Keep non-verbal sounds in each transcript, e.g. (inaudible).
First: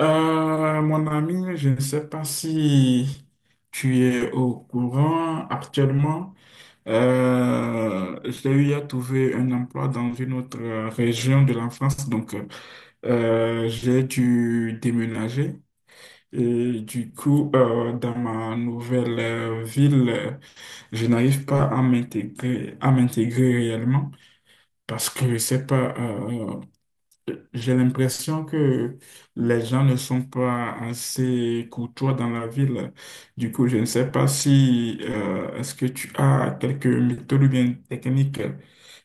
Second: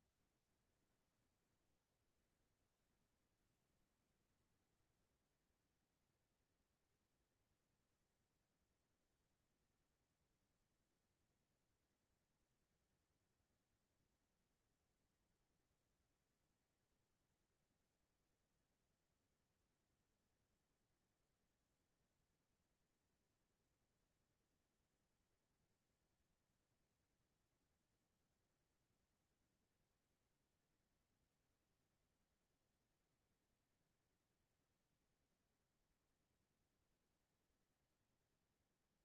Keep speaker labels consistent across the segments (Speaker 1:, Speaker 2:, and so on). Speaker 1: Mon ami, je ne sais pas si tu es au courant actuellement. J'ai eu à trouver un emploi dans une autre région de la France, donc j'ai dû déménager. Et du coup, dans ma nouvelle ville, je n'arrive pas à m'intégrer, à m'intégrer réellement parce que je sais pas. J'ai l'impression que les gens ne sont pas assez courtois dans la ville. Du coup, je ne sais pas si est-ce que tu as quelques méthodes ou bien techniques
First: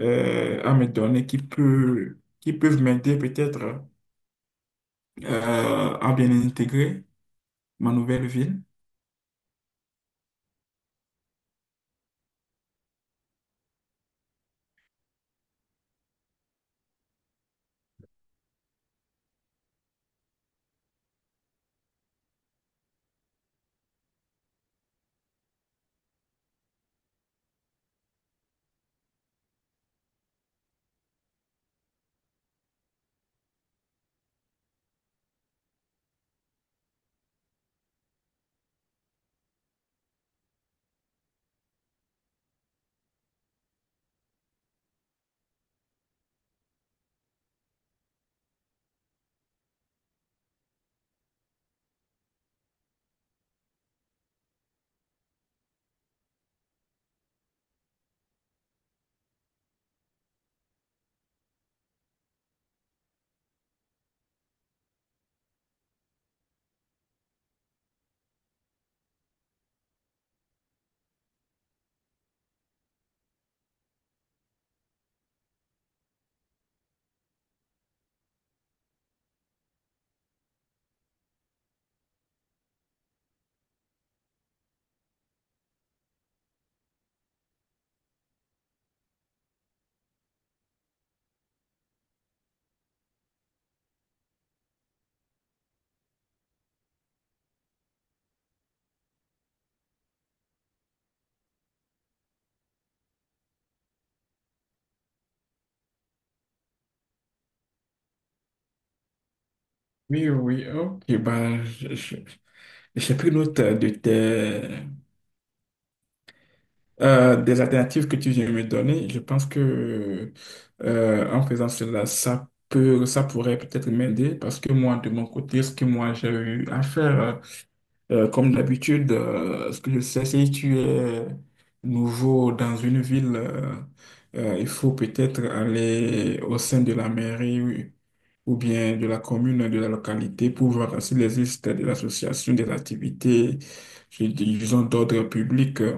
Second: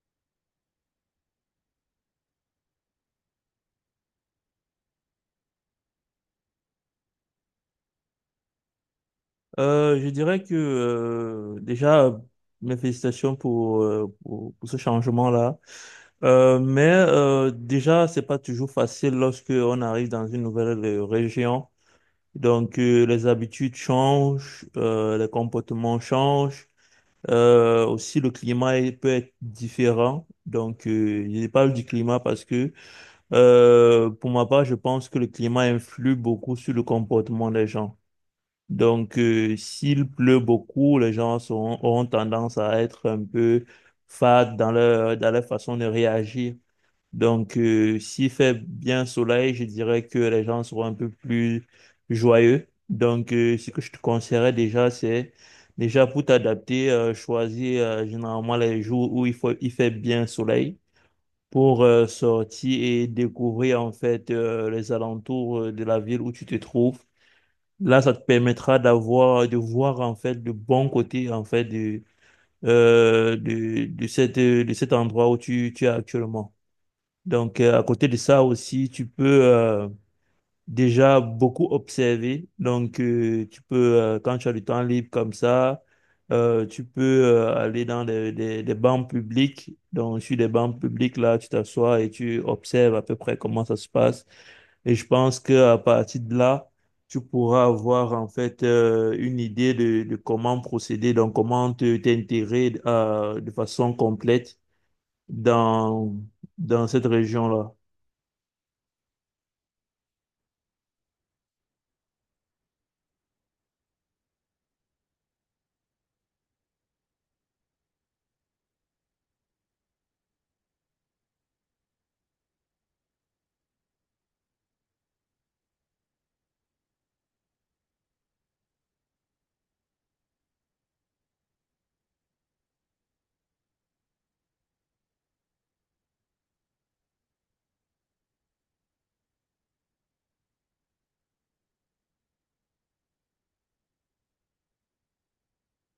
Speaker 1: à me donner qui qui peuvent m'aider peut-être à bien intégrer ma nouvelle ville.
Speaker 2: Je dirais que déjà, mes félicitations pour, pour ce changement-là. Mais déjà, c'est pas toujours facile lorsque on arrive dans une nouvelle région. Donc, les habitudes changent, les comportements changent. Aussi, peut être différent. Donc, je parle du climat parce que, pour ma part, je pense que le climat influe beaucoup sur le comportement des gens. Donc, s'il pleut beaucoup, auront tendance à être un peu fades dans dans leur façon de réagir. Donc, s'il fait bien soleil, je dirais que les gens seront un peu plus joyeux. Donc, ce que je te conseillerais déjà, c'est déjà pour t'adapter, choisir généralement les jours où il fait bien soleil pour sortir et découvrir en fait les alentours de la ville où tu te trouves. Là, ça te permettra de voir en fait le bon côté en fait de, de de cet endroit où tu es actuellement. Donc, à côté de ça aussi, déjà beaucoup observé. Donc, quand tu as du temps libre comme ça, tu peux aller dans des bancs publics. Donc, sur des bancs publics, là, tu t'assois et tu observes à peu près comment ça se passe. Et je pense qu'à partir de là, tu pourras avoir en fait une idée de comment procéder, donc comment te t'intégrer de façon complète dans, dans cette région-là.
Speaker 1: Oui, oui, ok. Ben, j'ai pris note de des alternatives que tu viens de me donner, je pense que en faisant cela, ça peut, ça pourrait peut-être m'aider parce que moi, de mon côté, ce que moi j'ai eu à faire, comme d'habitude, ce que je sais, si tu es nouveau dans une ville, il faut peut-être aller au sein de la mairie oui, ou bien de la commune, de la localité, pour voir s'il existe de l'association des activités, disons, d'ordre public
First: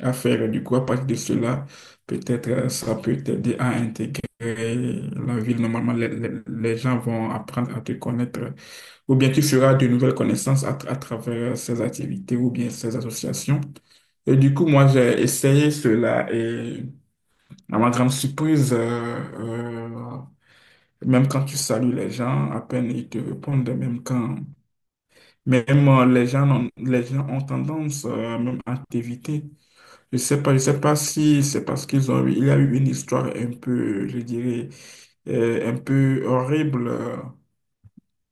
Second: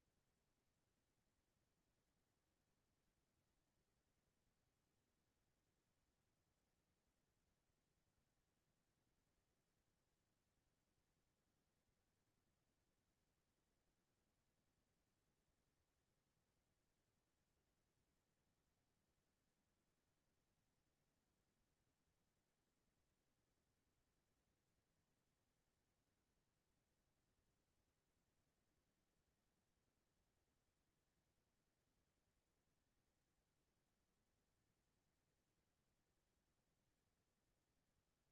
Speaker 1: à faire. Du coup, à partir de cela, peut-être ça peut t'aider à intégrer la ville. Normalement, les gens vont apprendre à te connaître. Ou bien tu feras de nouvelles connaissances à travers ces activités ou bien ces associations. Et du coup, moi, j'ai essayé cela et à ma grande surprise, même quand tu salues les gens, à peine ils te répondent, même Même les gens, les gens ont tendance même à t'éviter. Je sais pas si c'est parce qu'ils ont eu, il y a eu une histoire un peu, je dirais, un peu horrible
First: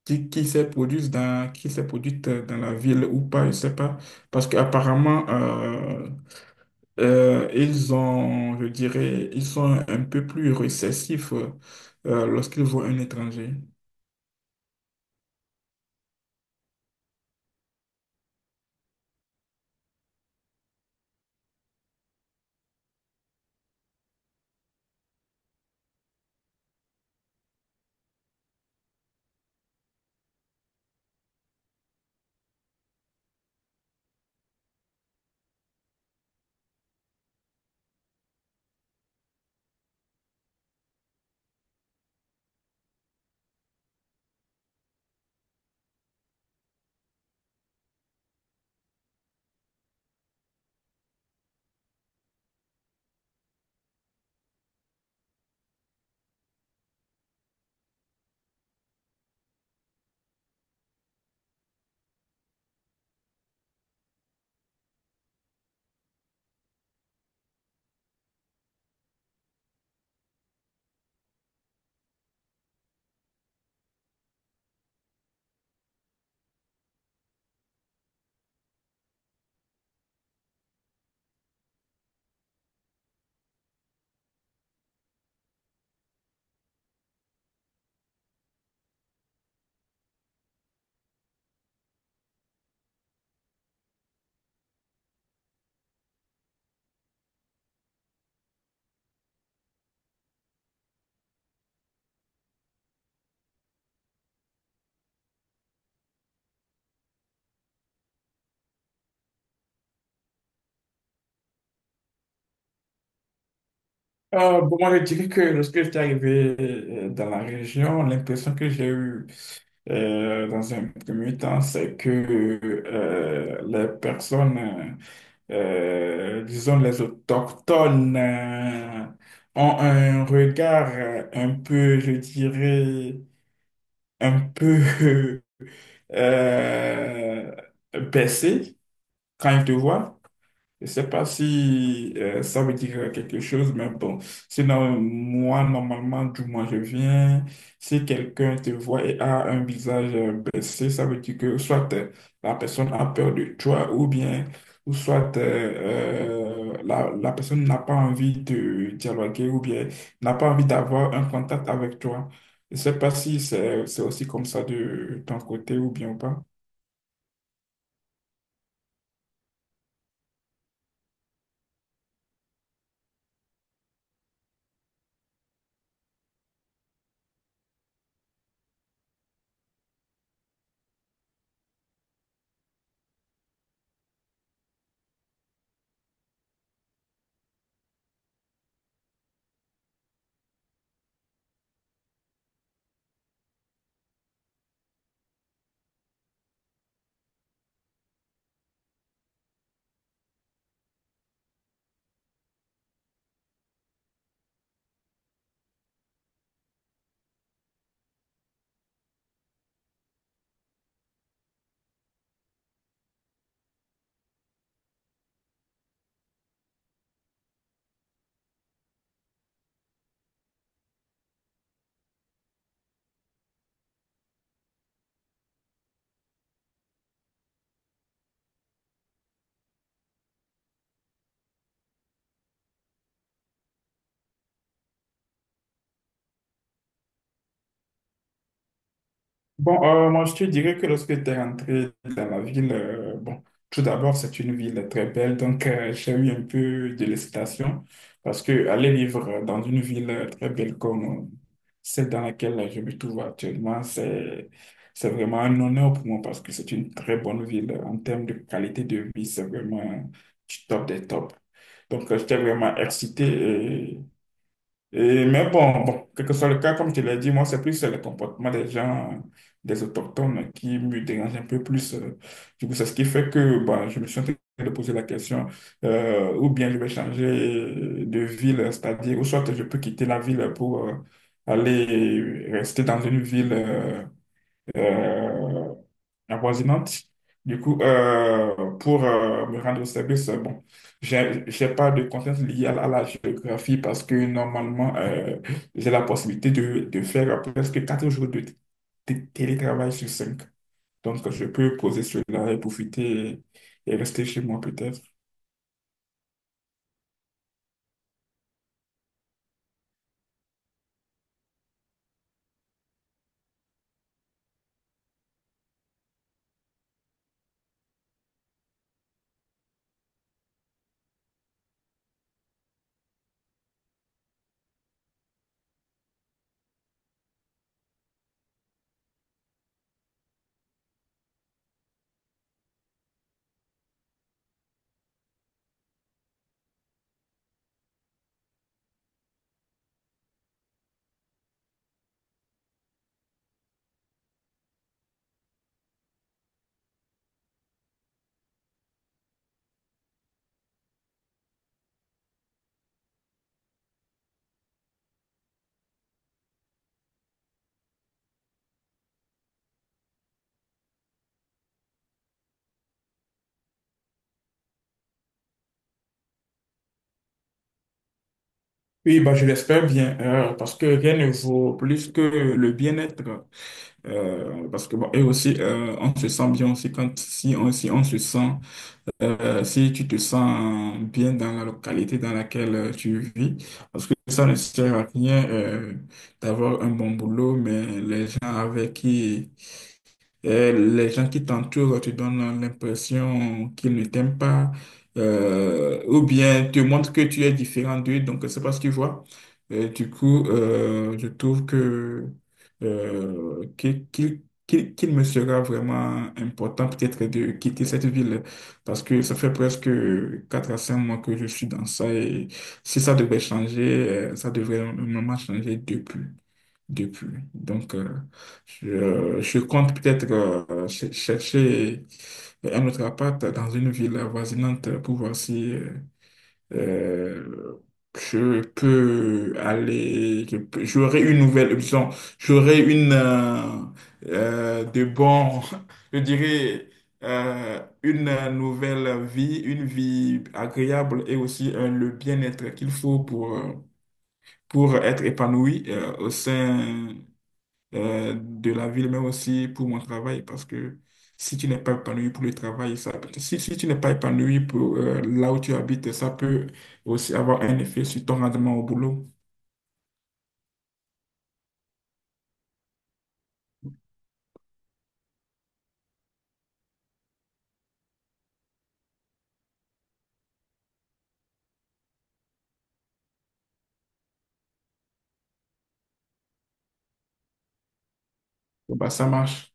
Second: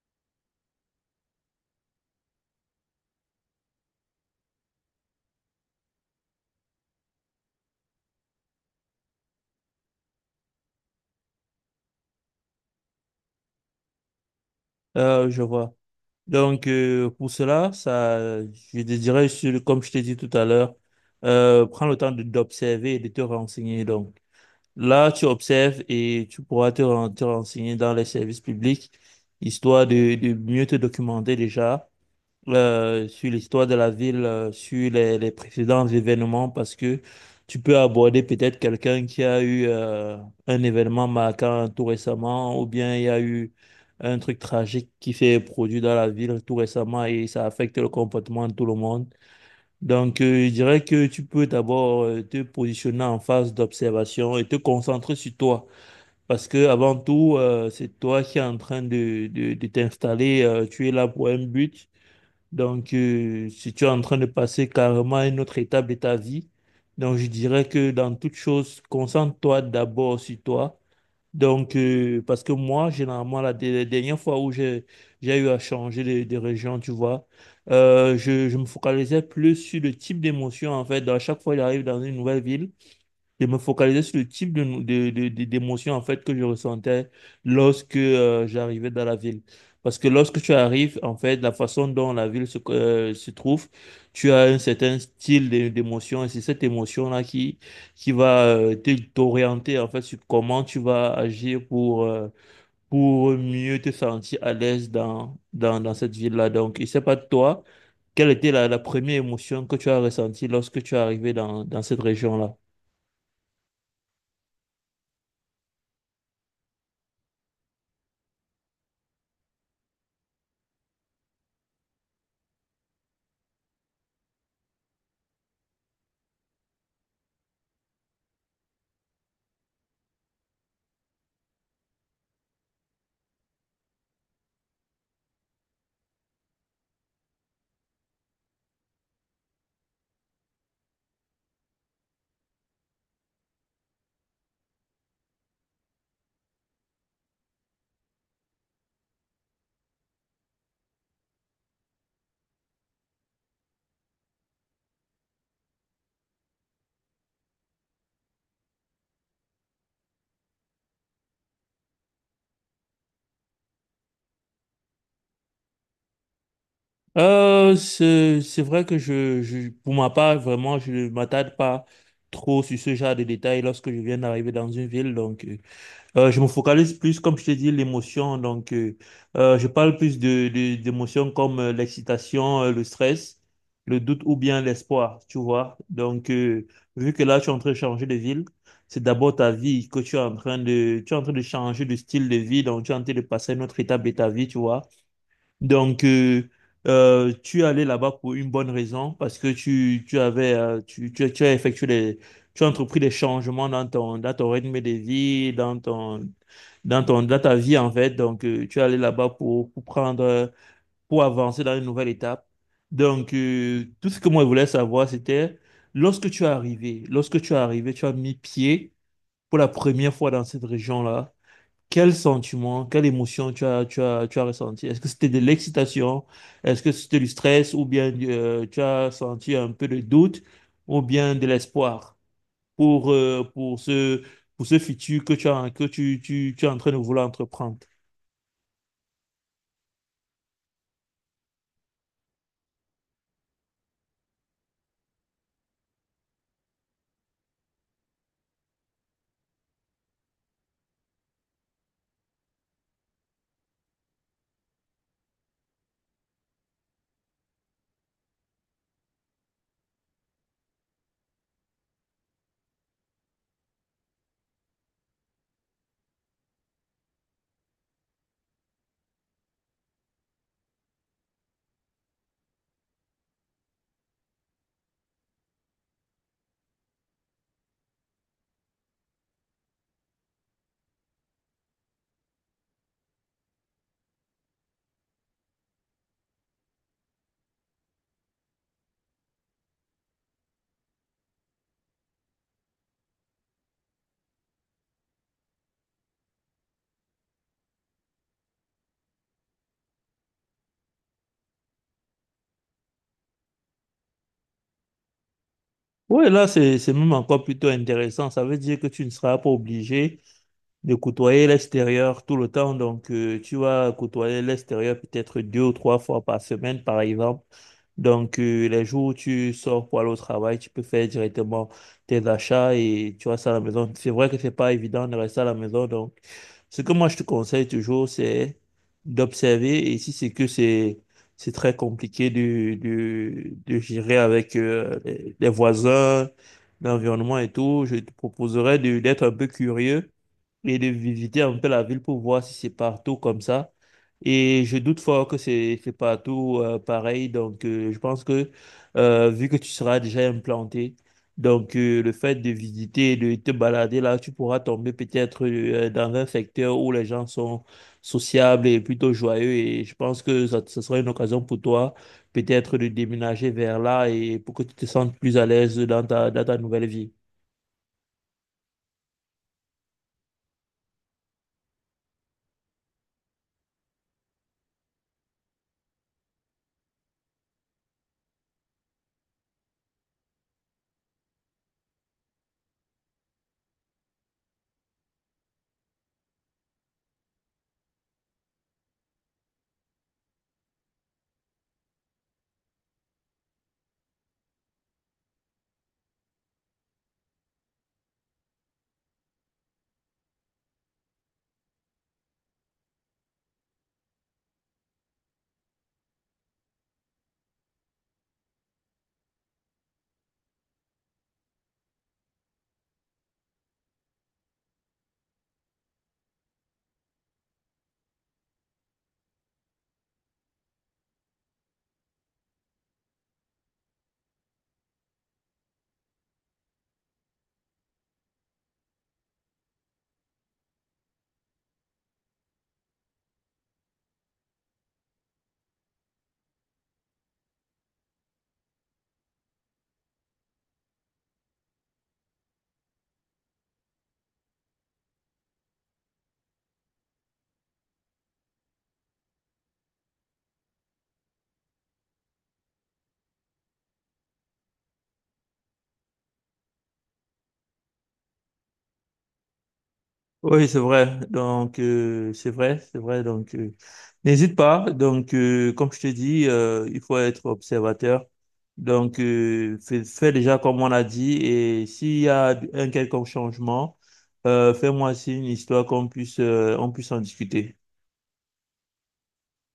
Speaker 1: qui s'est produite qui s'est produite dans la ville ou pas, je sais pas. Parce qu'apparemment, ils ont, je dirais, ils sont un peu plus récessifs lorsqu'ils voient un étranger.
Speaker 2: Je vois. Donc, pour cela, ça, je désirais, comme je t'ai dit tout à l'heure, prends le temps d'observer et de te renseigner. Donc, là, tu observes et tu pourras te renseigner dans les services publics, histoire de mieux te documenter déjà sur l'histoire de la ville, sur les précédents événements, parce que tu peux aborder peut-être quelqu'un qui a eu un événement marquant tout récemment, ou bien il y a eu un truc tragique qui s'est produit dans la ville tout récemment et ça affecte le comportement de tout le monde. Donc, je dirais que tu peux d'abord te positionner en phase d'observation et te concentrer sur toi. Parce que avant tout, c'est toi qui es en train de, de t'installer. Tu es là pour un but. Donc, si tu es en train de passer carrément à une autre étape de ta vie, donc je dirais que dans toute chose, concentre-toi d'abord sur toi. Donc, parce que moi, généralement, la dernière fois où j'ai eu à changer de région, tu vois, je me focalisais plus sur le type d'émotion, en fait. À chaque fois, j'arrive dans une nouvelle ville de me focaliser sur le type de, d'émotion en fait que je ressentais lorsque j'arrivais dans la ville. Parce que lorsque tu arrives, en fait, la façon dont la ville se trouve, tu as un certain d'émotion et c'est cette émotion-là qui va t'orienter en fait sur comment tu vas agir pour mieux te sentir à l'aise dans, dans, dans cette ville-là. Donc, je ne sais pas toi, quelle était la première émotion que tu as ressentie lorsque tu es arrivé dans, dans cette région-là?
Speaker 1: Bon, moi, je dirais que lorsque j'étais arrivé dans la région, l'impression que j'ai eue dans un premier temps, c'est que les personnes, euh, disons les autochtones, ont un regard un peu, je dirais, un peu (laughs) euh, baissé quand ils te voient. Je ne sais pas si ça veut dire quelque chose, mais bon. Sinon, moi, normalement, du moins, je viens. Si quelqu'un te voit et a un visage baissé, ça veut dire que soit la personne a peur de toi ou bien, ou soit la personne n'a pas envie de dialoguer ou bien n'a pas envie d'avoir un contact avec toi. Je ne sais pas si c'est aussi comme ça de ton côté ou bien ou pas.
Speaker 2: C'est vrai que pour ma part, vraiment, je ne m'attarde pas trop sur ce genre de détails lorsque je viens d'arriver dans une ville. Donc, je me focalise plus, comme je te dis, l'émotion. Donc, je parle plus de, d'émotions comme l'excitation, le stress, le doute ou bien l'espoir, tu vois. Donc, vu que là, tu es en train de changer de ville, c'est d'abord ta vie que tu es en train de, tu es en train de changer de style de vie. Donc, tu es en train de passer à une autre étape de ta vie, tu vois. Donc, tu es allé là-bas pour une bonne raison, parce que tu avais, tu as effectué les, tu as entrepris des changements dans ton rythme de vie, dans ton, dans ton, dans ta vie, en fait. Donc, tu es allé là-bas pour prendre, pour avancer dans une nouvelle étape. Donc, tout ce que moi je voulais savoir, c'était lorsque tu es arrivé, tu as mis pied pour la première fois dans cette région-là. Quel sentiment, quelle émotion tu as ressenti? Est-ce que c'était de l'excitation? Est-ce que c'était du stress? Ou bien tu as senti un peu de doute? Ou bien de l'espoir pour, euh, pour ce, pour ce futur que tu as, que tu es en train de vouloir entreprendre?
Speaker 1: Bon, moi, je te dirais que lorsque tu es rentré dans la ville, bon, tout d'abord, c'est une ville très belle, donc j'ai eu un peu de l'excitation parce que aller vivre dans une ville très belle comme celle dans laquelle je me trouve actuellement, c'est vraiment un honneur pour moi parce que c'est une très bonne ville en termes de qualité de vie, c'est vraiment du top des tops. Donc, j'étais vraiment excité. Et, mais bon, quel que soit le cas, comme tu l'as dit, moi, c'est plus le comportement des gens, des autochtones, qui me dérange un peu plus. Du coup, c'est ce qui fait que bah, je me suis en train de poser la question, ou bien je vais changer de ville, c'est-à-dire, ou soit je peux quitter la ville pour aller rester dans une ville euh, avoisinantes. Du coup, pour me rendre au service, bon, j'ai pas de contraintes liées à la géographie parce que normalement, j'ai la possibilité de faire presque 4 jours de télétravail sur 5. Donc, je peux poser cela et profiter et rester chez moi peut-être.
Speaker 2: Oui, là, c'est même encore plutôt intéressant. Ça veut dire que tu ne seras pas obligé de côtoyer l'extérieur tout le temps. Donc, tu vas côtoyer l'extérieur peut-être deux ou trois fois par semaine, par exemple. Donc, les jours où tu sors pour aller au travail, tu peux faire directement tes achats et tu restes à la maison. C'est vrai que c'est pas évident de rester à la maison. Donc, ce que moi, je te conseille toujours, c'est d'observer. Et si c'est que c'est très compliqué de gérer avec les voisins, l'environnement et tout, je te proposerais d'être un peu curieux et de visiter un peu la ville pour voir si c'est partout comme ça. Et je doute fort que c'est partout pareil. Donc, je pense que vu que tu seras déjà implanté, donc le fait de visiter, de te balader là, tu pourras tomber peut-être dans un secteur où les gens sont sociables et plutôt joyeux. Et je pense que ça sera une occasion pour toi peut-être de déménager vers là et pour que tu te sentes plus à l'aise dans ta nouvelle vie.
Speaker 1: Oui, bah, je l'espère bien, parce que rien ne vaut plus que le bien-être. Parce que, bon, et aussi, on se sent bien aussi quand, si on se sent, si tu te sens bien dans la localité dans laquelle tu vis. Parce que ça ne sert à rien, d'avoir un bon boulot, mais les gens avec qui et les gens qui t'entourent te donnent l'impression qu'ils ne t'aiment pas, ou bien te montrent que tu es différent d'eux, donc c'est pas ce qu'ils voient. Et du coup, je trouve que euh, qu'il qu'il- qu'il me sera vraiment important peut-être de quitter cette ville parce que ça fait presque 4 à 5 mois que je suis dans ça et si ça devait changer, ça devrait vraiment changer depuis. Donc, je compte peut-être chercher un autre appart dans une ville avoisinante pour voir si euh, je peux aller, j'aurai une nouvelle, disons, j'aurai une euh, de bon, (laughs) je dirais, une nouvelle vie, une vie agréable et aussi le bien-être qu'il faut pour être épanoui au sein de la ville, mais aussi pour mon travail, parce que si tu n'es pas épanoui pour le travail, si, si tu n'es pas épanoui pour là où tu habites, ça peut aussi avoir un effet sur ton rendement au boulot.
Speaker 2: Oui, c'est vrai. Donc, c'est vrai, c'est vrai. Donc, n'hésite pas. Donc, comme je te dis, il faut être observateur. Donc, fais, fais déjà comme on a dit. Et s'il y a un quelconque changement, fais-moi signe histoire qu'on puisse, on puisse en discuter.
Speaker 1: Bon, bah, ça marche.